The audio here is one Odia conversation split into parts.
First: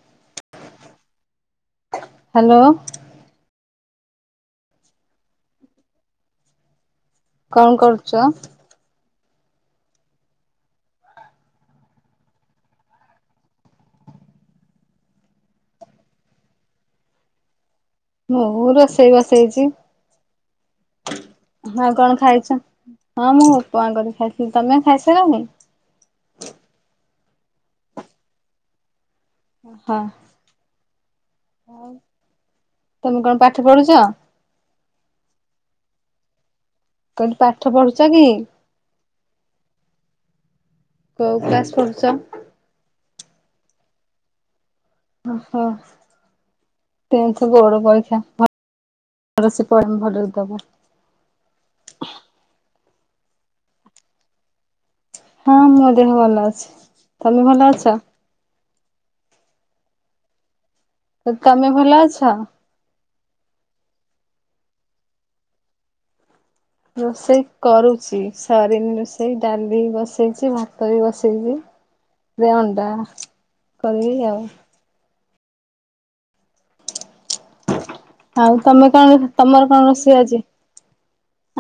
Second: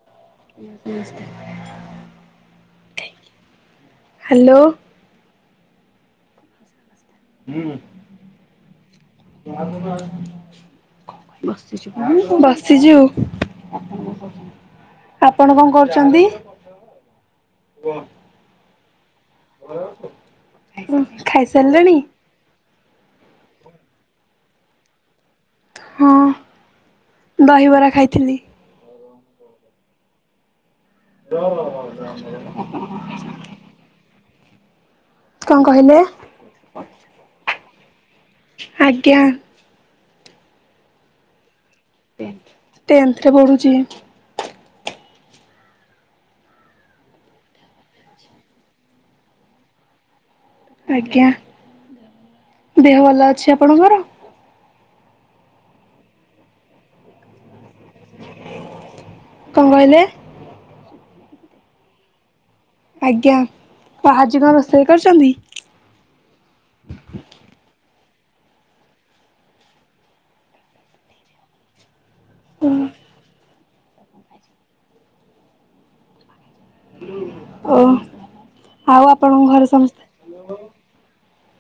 [inaudible] ହାଲୋ। ହାଲୋ। କଣ କରୁଚ? [inaudible] ବସିଚୁ ଆପଣ କଣ କରୁଚନ୍ତି? ମୁଁ ରୋଷେଇ ବସେଇଚି। ହଁ ଖାଇସାରିଲେଣି? କଣ ଖାଇଚ? ହଁ ମୁଁ ଉପମା କରିକୀ ଖାଇଥିଲି। ତମେ ଖାଇସାରଲଣି? ହଁ ଦହିବରା ଖାଇଥିଲି। ହଁ ତମେ କଣ ପାଠ ପଢୁଛ? କଣ କହିଲେ? କହିଲି ପାଠ ପଢୁଛ କି? ଆଜ୍ଞା। କୋଉ କ୍ଲାସ୍ ପଢ଼ୁଛ? ଟେନ୍ଥରେ ପଢୁଛି। ହ ହ। ଟେନ୍ଥ ବୋର୍ଡ଼ ପରୀକ୍ଷା ଭ ଭଲ ସେ ପଢ ଭଲ ସେ ଦେବ। ଆଜ୍ଞା। ଦେହ ଭଲ ଅଛି ଆପଣଙ୍କର? ହଁ ମୋ ଦେହ ଭଲ ଅଛି। ତମେ ଭଲ ଅଛ? କଣ କହିଲେ? ତ ତମେ ଭଲ ଅଛ? ଆଜ୍ଞା। ତ ଆଜି କଣ ରୋଷେଇ କରିଚନ୍ତି? ରୋଷେଇ କରୁଚି ସରିନି ରୋଷେଇ ଡାଲି ବସେଇଚି ଭାତ ବି ବସେଇଚି ଯେ ଅଣ୍ଡା କରିବି ଆଉ ଓ। ଆଉ ତମେ କଣ ଆପଣଙ୍କ ଘରେ ତମର କଣ ସମସ୍ତେ ରୋଷେଇ ଆଜି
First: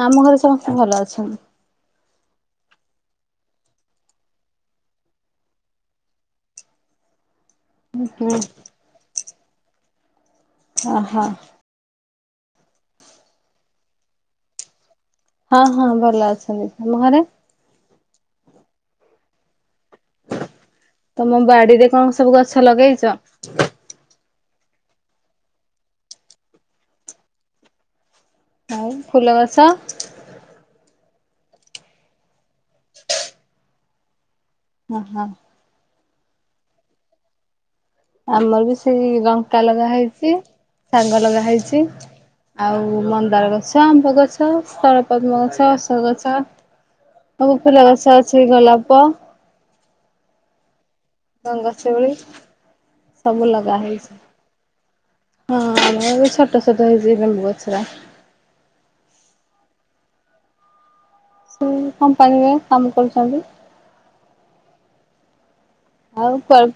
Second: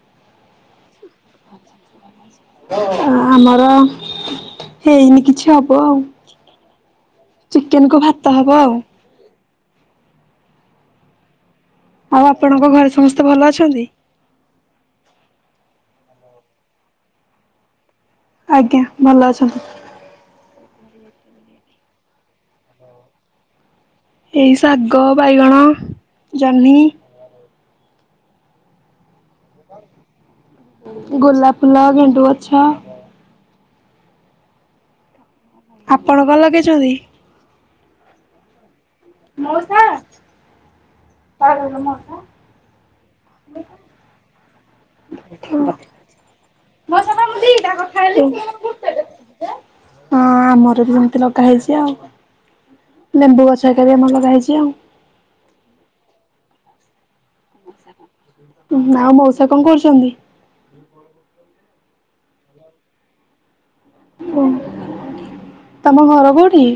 ଆମ ଘରେ ସମସ୍ତେ ଭଲ ଅଛନ୍ତି। ଆମର ହେଇନି କିଛି ହବ ଆଉ ଚିକେନ୍ କୁ ଭାତ ହବ ହୁଁ ଆଉ ଅ ହଁ। ଆଉ ଆପଣଙ୍କ ଘରେ ସମସ୍ତେ ଭଲ ଅଛନ୍ତି? ହଁ ହଁ ଭଲ ଅଛନ୍ତି। ତମ ଘରେ? ଆଜ୍ଞା ଭଲଅଛନ୍ତି। ତମ ବାଡିରେ କଣ ସବୁ ଗଛ ଲଗେଇଛ? ଏଇ ଶାଗ ବାଇଗଣ ଜହ୍ନି ଫୁଲଗଛ? ଗୋଲାପ ଫୁଲ ଗେଣ୍ଡୁ ଗଛ ଅ ହଁ। ଆପଣ କ ଣ ଲଗେଇଛନ୍ତି? ଆମର ବି ସେଇ ହଁ ଲଙ୍କା ଲଗା ହେଇଛି ଶାଗ ଲଗା ହେଇଛି ଆଉ ମନ୍ଦାର ଗଛ ଆମ ପୁଅ ତାରସବୁ ଫଳ ପଦ୍ମ ଗଛ ସୋଅ ଗଛ ସବୁ ଫୁଲ ଗଛ ଅଛି ଏ ଗୋଲାପ ହଁ ଆମର ବି ଏମତି ଲ ଲଗା ହେଇଛି ଆଉ ଗଙ୍ଗଶିଉଳି ସବୁ ଲେମ୍ବୁ ଗଛ ଲଗା ହରିକା ହେଇଛି। ଆମର ଲଗା ହେେଇଛି ଆଉ। ହଁ ଆମର ଏ ଛୋଟ ଛୋଟ ହେଇଛି ନେମ୍ବୁ ଗଛଗୁରା। ଉ ଆଉ ମଉସା କଣ କରୁଛନ୍ତି? ବର ଗଛ। ସେ କମ୍ପାନୀରେ ବା କାମ କରୁଛନ୍ତି। ଓ ତମ ଆଉ ଘର କୋଉଠି? କୁଆଡେ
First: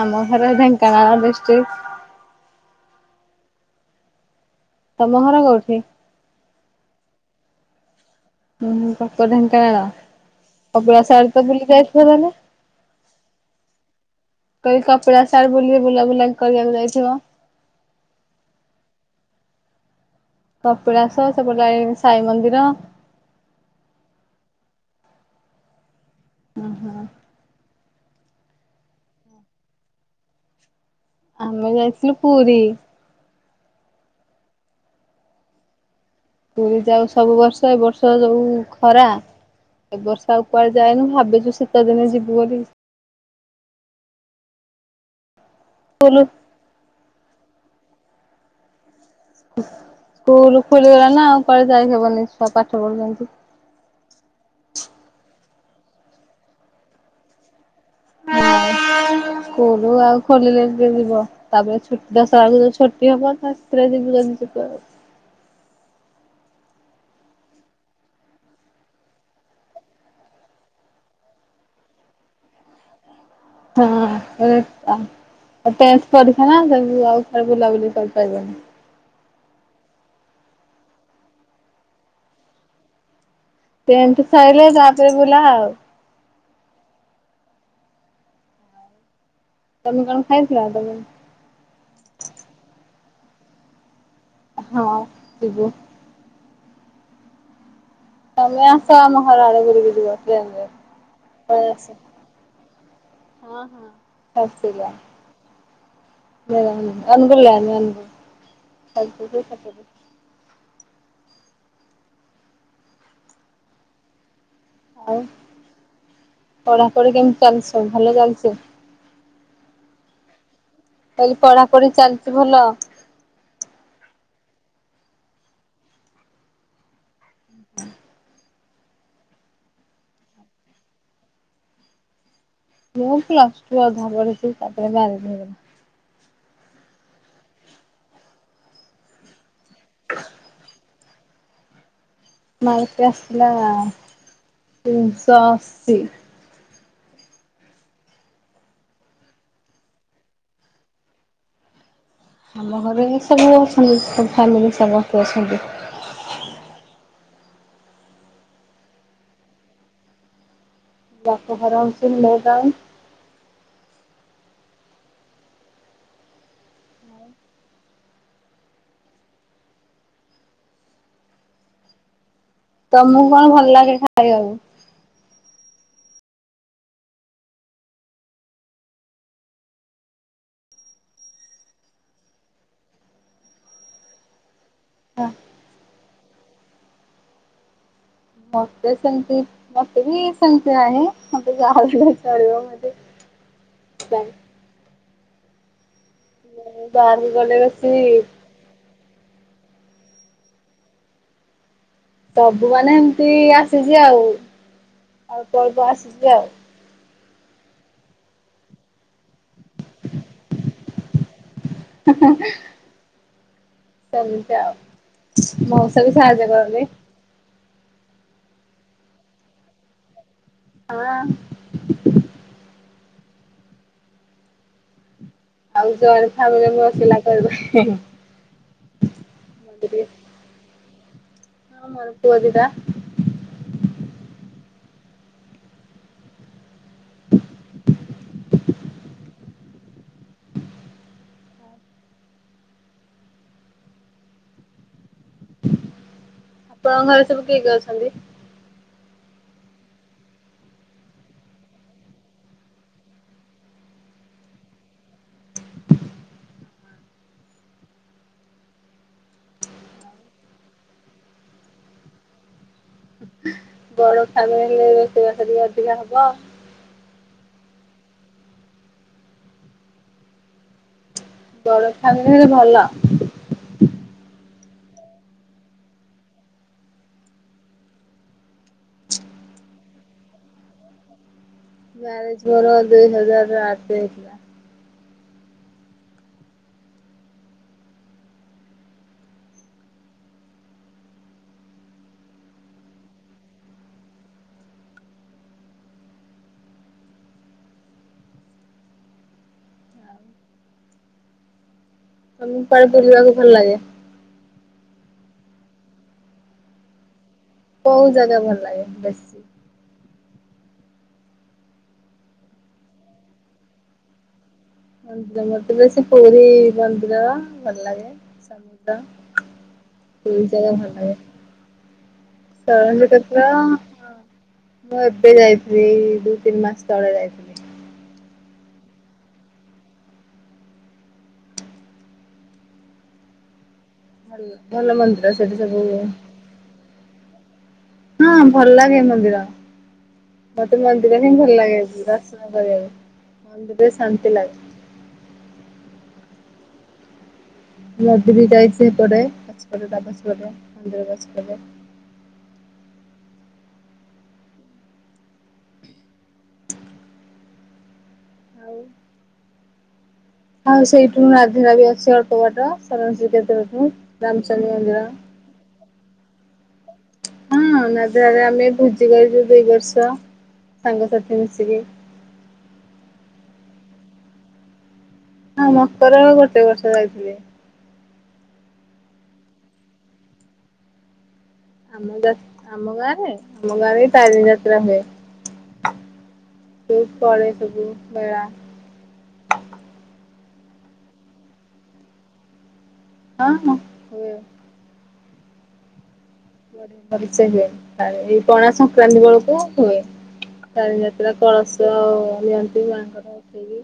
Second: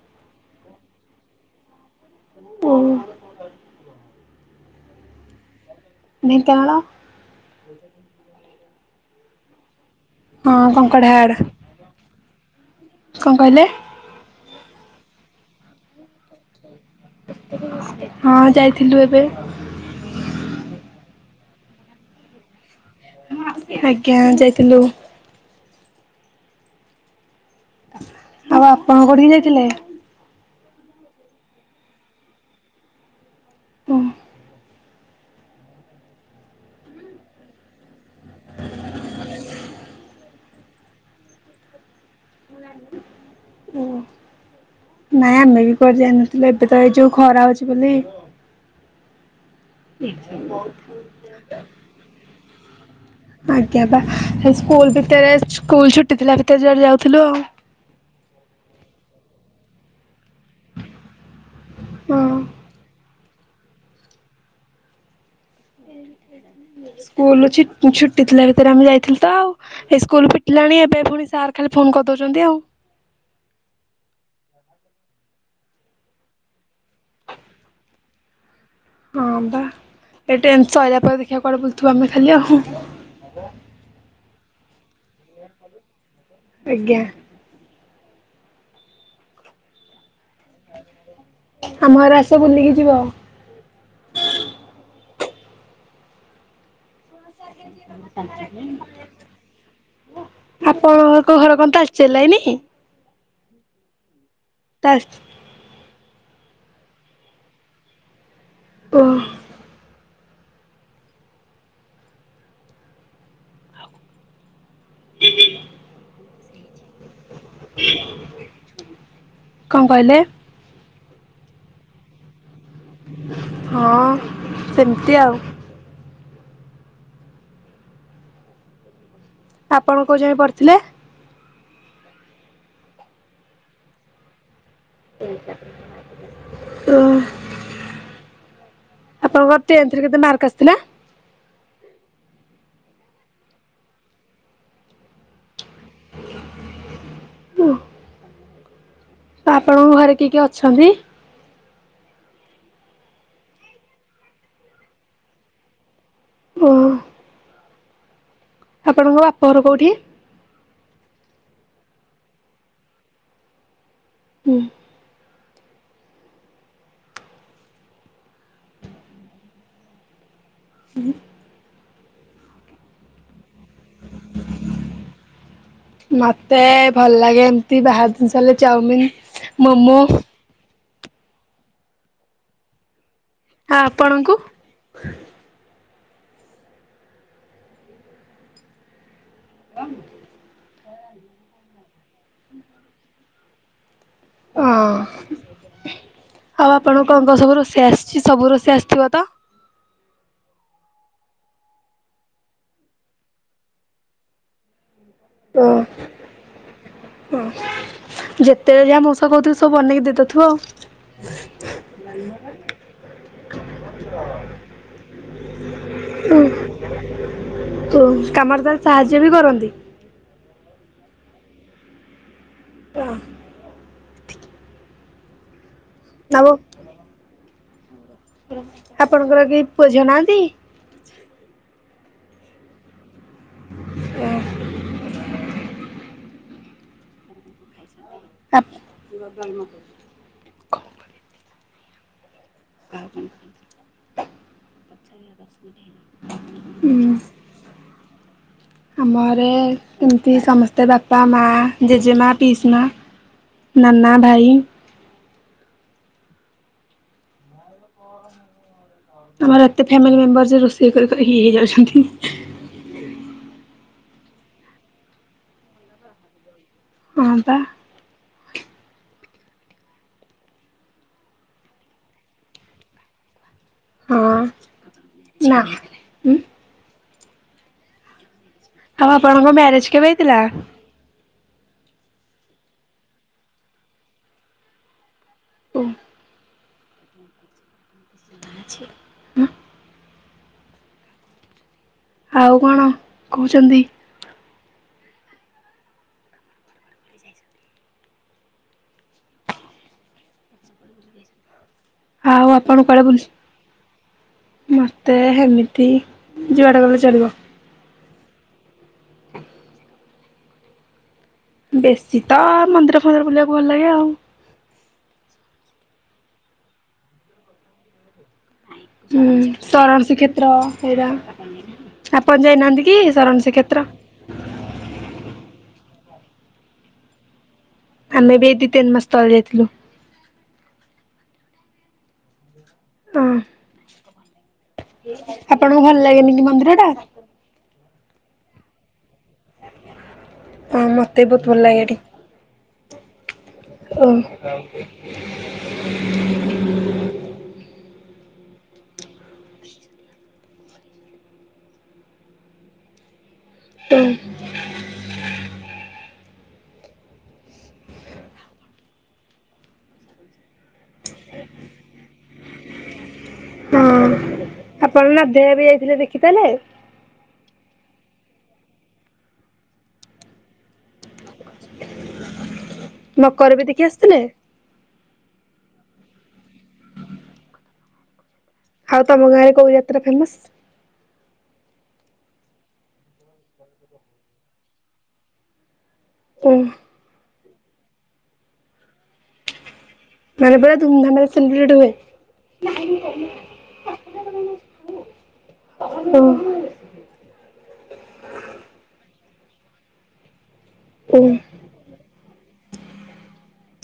ଆମ ଘର ଢେଙ୍କାନଳ ଡିଶିଟିକ୍। ଓ। ତମ ଘର କୋଉଠି? ଦେଙ୍କାନାଳ। [unintelligible] ହୁଁ ପାପ [inaudible] ହଁ କପିଳାସ କଙ୍କଡାହାଡ ଆଡେ ତ ବୁଲିଯାଇ ଥିବନ ନା ହିଁ? କଣ କହିଲେ? କପିଳାସ ଆଡେ ବୁଲି ବୁଲାବୁଲା କରିବାକୁ ଯାଇଥିବ? ହଁ ଯାଇଥିଲୁ ଏବେ। କପିଳାସ ସେପଟେ ଜାଇ ସାଇ ମନ୍ଦିର। ଆଜ୍ଞା ଯାଇଥିଲୁ। ହୁଁ ହୁଁ। ଆଉ ଆପଣ କଉଠିକି ଯାଇଥିଲେ? ଆମେ ଯାଇଥିଲୁ ପୁରୀ। ହୁ। ପୁରୀ ଯାଉ ସବୁ ବର୍ଷ ଏ ବର୍ଷ ଯୋଉ ଖରା ଏ ବର୍ଷ ଆଉ କୁଆଡ ଯାଇନୁ ଭାବିଛୁ ଶୀତ ଦିନେ ଯିବୁ ବୋଲି। ଓ ନାଇମେ ଆମେ ବି କୁଆଡେ ସ୍କୁଲ ଯାଇନଥିଲୁ ଏବେ ଏବେ ତ ଏଇ ଯୋଉ ଖରା ହୋଉଛି ବୋଲି ସ୍କୁଲ ଖୋଲିଗଲାଣି ନା ଆଉ କୁଆଡେ ଯାଇ ହେବନି ଛୁଆ ପାଠ ପଢୁଛନ୍ତି। ଆଜ୍ଞା ବା ସେ ସ୍କୁଲ ଭିତରେ ସ୍କୁଲ ଛୁଟି ଥିଲା ଭିତରେ ଯୁଆଡେ ଯାଉଥିଲୁ ଆଉ। ହୁଁ ସ୍କୁଲ ଆଉ ଖୋଲିଲେ କିଏ ଯିବ। ତାପରେ ଛୁଟି ହଁ ଦଶରା ବେଳୁକୁ ଯଉ ଛୁଟି ହବ ନା ସେଥିରେ ଯିବୁ ଯିଦି ଯିବୁ ଆଉ। ସିଏ ଯଦି ସେଇଟା ନେଲେ ସ୍କୁଲ ଛୂ ଛୁଟି ଥିଲା ଭିତରେ ଆମେ ଯାଇଥିଲୁ ତ ଆଉ। ଏଇ ସ୍କୁଲ ଫିଟିଲାଣି ଏବେ ପୁଣି ସାର୍ ଖାଲି ଫୋନ କରିଦଉଛନ୍ତି ଆଉ। ହଁ ହଁ ଟେନ୍ଥ ପରିକ୍ଷା ନା ସବୁ ଆଉ କୁଆଡେ ବୁଲାବୁଲି କରିପାରିବନି। ହଁ ବା ଏ ଟେନ୍ଥ ସଇଲା ପରେ ଦେଖିବା କୁଆଡେ ବୁଲୁଥିବା ଆମେ ଖାଲି ଆଉ। ଟେନ୍ଥ ସାଇଲେ ତାପରେ ବୁଲା ଆଉ। ଆଜ୍ଞା। ତମେ କଣ ଖାଇଥିଲ ତମେ? ଆମ ଘରେ ଆସ ବୁଲିକି ଯିବ? ହଁ ଯିବୁ। ସେ ଯିବ ଭାରି। ତମେ ଆସ ଆମ ଘରାଆଡେ ବୁଲିକି ଯିବ ଟ୍ରେନେରେ ଆପଣଙ୍କ ଘର କଣ ପାଲେଇଆସ? ତାଳଚେର ଲାଇନି? ହଁ ହଁ ହସିଲା। ତାଳ ଅନୁଗୁଳୁ ଲାଇନି ଅନୁଗୁଳ ଓ ତାଳଚେର ବି ସେପଟେ। ଆଉ ପଢ଼ାପଢ଼ି କେମିତି ଚାଲିଚି ସବୁ ଭଲ ଚାଲିଚି? କଣ କହିଲେ? କହିଲି ପଢ଼ାପଢ଼ି ଚାଲିଛି ଭଲ? ହଁ ସେମିତି ଆଉ। [inaudible] ଆପଣ କୋଉ ଯାଏ ପଢ଼ିଥିଲେ? ମୁଁ ପ୍ଲସଟୁ ଅଧା ପଢ଼ିଚି ତାପରେ ବାହାଘର ହେଇଗଲା। ଓ ଆପଣଙ୍କର ଟେନ୍ଥରେ କେତେ ମାର୍କ ଆସିଥିଲା? ମାରକେ ଆସିଥିଲା ତିନି ଶହ ଅଶି। [unintelligible] ତ ଆପଣଙ୍କ ଘରେ କିଏ କିଏ ଅଛନ୍ତି? ଆମ ଘରେ ବି ସବୁ ଅଛନ୍ତି ସବୁ ଫ୍ୟାମିଲି ସମସ୍ତେ ଅଛନ୍ତି। ଓ ଆପଣଙ୍କ ବାପ ଘର କୋଉଠି? ବାପଘର ହୋଉଛି ନୂଆ ଟାଉନ୍। ହୁଁ। ହୁଁ। ତମକୁ କଣ ଭଲ ଲାଗେ ଖାଇବାକୁ? ମତେ ଭଲ ଲାଗେ ଏମତି ବାହାର ଜିନଷ ହେଲେ ଚାଉମିନି। ମୋମୋ। ଆଉ ଆପଣଙ୍କୁ? [unintelligible] ମତେ ସେମତି ମତେ ବି ସେମତି କିଛି ନାହିଁ ମତେ ଯାହା ହେଲେ ବି ଚଳିବ ମୁ ଏତେ ବାରେନି। ହଁ ଆଉ ଆପଣ କଣ ବାହାରକୁ କଣ ଗଲେ ସବୁ ରୋଷେଇ ବେଶୀ ଆସିଛି ସବୁ ରୋଷେଇ ଆସିଥିବ ତ? ସବୁ ମାନେ ଏମିତି ଆସିଛି ଆଉ ଅଳ୍ପ ଆସିଛି ଆଉ। ହଁ ଯେତେବେଳେ ଯାହା ମଉସା କହୁଥିବେ ସବୁ ବନେଇକି ଦେଇଦଉଥିବ ଆଉ। ହୁଁ ହଁ। ସେମିତି ଆଉ ମଉସା ବି ସାହାଯ୍ୟ କରନ୍ତି। ଓ କାମରେ ତାହେଲେ ସାହାଯ୍ୟ ବି କରନ୍ତି। ହଁ। [unintelligible] ଆଉ [unintelligible] ଆପଣଙ୍କର କେହି ମତେ ପୁଅ ଟିକେ ଝିଅ ନାହାନ୍ତି? ହଁ ପୁଅ ଦିଟା। ଓ। [unintelligible] [unintelligible] ଆପଣଙ୍କ ଘରେ ସବୁ କିଏ କିଏ ଅଛନ୍ତି? ଆମର ଏମିତି ସମସ୍ତେ ବାପା, ମା, ଜେଜେମା, ପିଇସି ମା ନାନା, ଭାଇ। ଓହୋ। ଆମର ଏତେ ଫ୍ୟାମିଲି ମେମ୍ବର ରୋଷେଇ କରି କରି ଇଏ ହେଇଯାଉଛନ୍ତି। ବଡ ଫ୍ୟାମିଲୀ ହେଲେ ରୋଷେଇବାସ ଟିକେ ଅଧିକା ହବ। ହଁ ପା। ବଡ଼ ଫ୍ୟାମିଲୀ ହେଲେ ଭଲ। ହଁ, ଯା ଉ। ଆଉ ଆପଣଙ୍କ ମ୍ୟାରେଜ କେବେ ହେଇଥିଲା? ମ୍ୟାରେଜ ମୋର ଦୁଇ ହଜାର ଆଠ ରେ। ହଉ। [inaudible] [unintelligible] ଆଉ କଣ କହୁଛନ୍ତି? ଆଉ ତମକୁ ଆପଣ କୁଆଡେ କୁଆଡ଼େ ବୁଲ ବୁଲିବାକୁ ଭଲ ଲାଗେ ମତେ ହେମିତି ଯୁଆଡ଼େ ଗଲେ ଚଳିବ। କୋଉ ଜାଗା ଭଲ ଲାଗେ ବେଶୀ? ବେଶୀ ତ ମନ୍ଦିର ଫନ୍ଦିର ବୁଲିଆକୁ ଭଲ ଲାଗେ ଆଉ। ମନ୍ଦିର ମତେ ବେଶୀ ପୁରୀ ମନ୍ଦିର ଭଲ ଲାଗେ। ସମୁଦ୍ର ହୁଁ ଶରଣ ଦୁଇ ଶ୍ରୀକ୍ଷେତ୍ର ଜାଗା ଭଲ ସେଇଟା ଲାଗେ। ଆପଣ ଯାଇନାହାଁନ୍ତି କି ଷୋଳଶୀ ଶରଣ କ୍ଷେତ୍ର ଶ୍ରୀକ୍ଷେତ୍ର? ମୁଁ ଏବେ ଯାଇଥିଲି, ଏଇ ଦୁଇ ତିନି ମାସ ତଳେ ଯାଇଥିଲି। ଆମେ ବି ଏଇ ଦି ତିନି ମାସ ତଳେ ଯାଇଥିଲୁ। ହଁ ଭଲ ଭଲ ମନ୍ଦିର ସେଠି ସବୁ ଆପଣଙ୍କୁ ଭଲ ଲାଗେନି କି ମନ୍ଦିର ଟା? ହଁ ଭଲ ଲାଗେ ମନ୍ଦିର, ମତେ ହଁ ମନ୍ଦିର ବି ହିଁ ବହୁତ ଭଲ ଲାଗେ ଏଠି। ଦର୍ଶନ କରିଆକୁ। ଓ। ନଦୀ ବି ଯାଇଛି ସେଇପଟେ ପଛପଟେ [unintelligible] ମନ୍ଦିର ପଛପଟେ। ହଁ। ଆଉ ଆଉ ସେଇଠୁ [unintelligible] ବି ଅଛି ଅଳ୍ପ ବାଟ, ଶରଣ ଶ୍ରୀକ୍ଷେତ୍ରଠୁ ରାମଚଣ୍ଡୀ ମନ୍ଦିର। ସେଇଆ ବି ଯାଇଥିଲେ ଦେଖିଥିଲେ। ହଁ [unintelligible] ଆମେ ଭୋଜି କରିଛୁ ଦୁଇ ବର୍ଷ ସାଙ୍ଗସାଥି ମିଶିକି। ମକର ବି ଦେଖି ଆସିଥିଲେ? ହଁ ମକର ଗୋଟେ ବର୍ଷ ଯାଇଥିଲି। ଆଉ ତମ ଗାଁରେ କୋଉ ଯାତ୍ରା ଫେମସ? ଆମ ଯା ଆମ ଗାଁରେ, ଆମ ଗାଁରେ ତାରିଣୀ ଯାତ୍ରା ହୁଏ। ଓ। ବହୁତ ପଡେ ସବୁ ମେଳା। ମାନେ ପୁରା ଧୁମଧାମରେ ସେଲିବ୍ରେଟ ହୁଏ। ହଁ- ହଁ। ହୁଏ ଓ। ପରିଚୟ ହୁଏ, ଏଇ ପଣା ସଂକ୍ରାନ୍ତି ବେଳକୁ ହୁଏ। ତାରିଣୀ ଓ ଯାତ୍ରା, କଳସ ନିଅନ୍ତି ମାଆଙ୍କର ଉଠେଇକି।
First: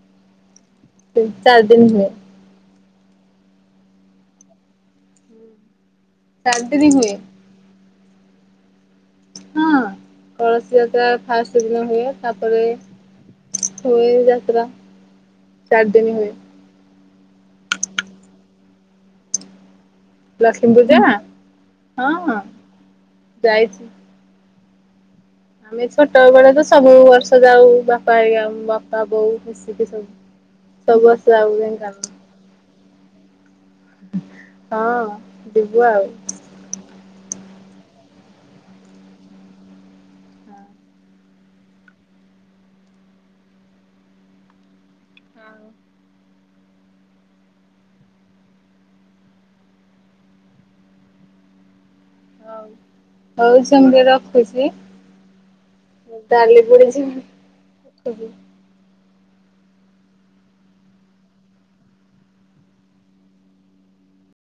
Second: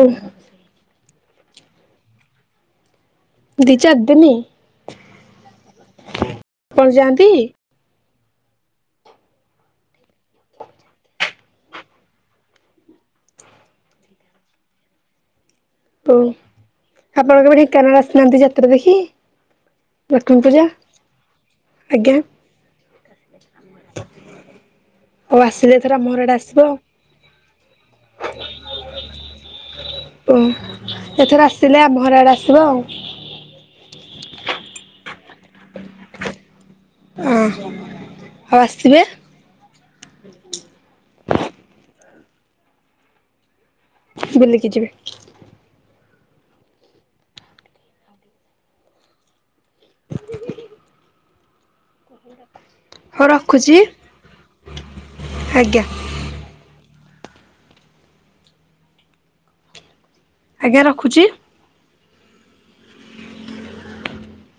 ଉଁ। ତିନି ଚାରି ଦିନ ହୁଏ। ଦି ଚାରିଦିନି ଚାରିଦିନ ହୁଏ। ଯାଆନ୍ତି? ହଁ କଳସୀ ଯାତ୍ରା ଫାଷ୍ଟ ଦିନ ହୁଏ, ତାପରେ ହୁଏ ଯାତ୍ରା ଚାରି ଦିନ ଓ, ହୁଏ ଆପଣଙ୍କ କେବେ ଢେଙ୍କାନାଳ ଆସିନାହାନ୍ତି ଯାତ୍ରା ଦେଖି? ଲକ୍ଷ୍ମୀ ପୂଜା? ଲକ୍ଷ୍ମୀପୂଜା ଆଜ୍ଞା। ହଁ ଯାଇଛି। ଆଉ ଆସିଲେ ଆମେ ଏଥର ଆମ ଘର ଛୋଟ ଆଡେ ବେଳେ ଆସିବ। ତ ସବୁ ବର୍ଷ ଯାଉ, ବାପା ହେରିକା ବାପା ବୋଉ ମିସିକି ସବୁ। ଓ, ସବୁ ବର୍ଷ ଏଥର ଯାଉ ଆସିଲେ ଆମ ଢେଙ୍କାନାଳ ଘର ଆଡ଼େ ଆସିବ ଆଉ। ହଁ ଯିବୁ ଆଉ। ହଁ ଆଉ ଆସିିବେ। ହ [inaudible] ବୁଲିକି ଯିବେ। ହଁ [inaudible] [inaudible] ହଉ ହଉ ସୋନି ଦେଇ ରଖୁଛି। ଆଜ୍ଞା ମୋ ଡାଲି ପୋଡିଯିବ ରଖୁଚି। ଆଜ୍ଞା ରଖୁଛି।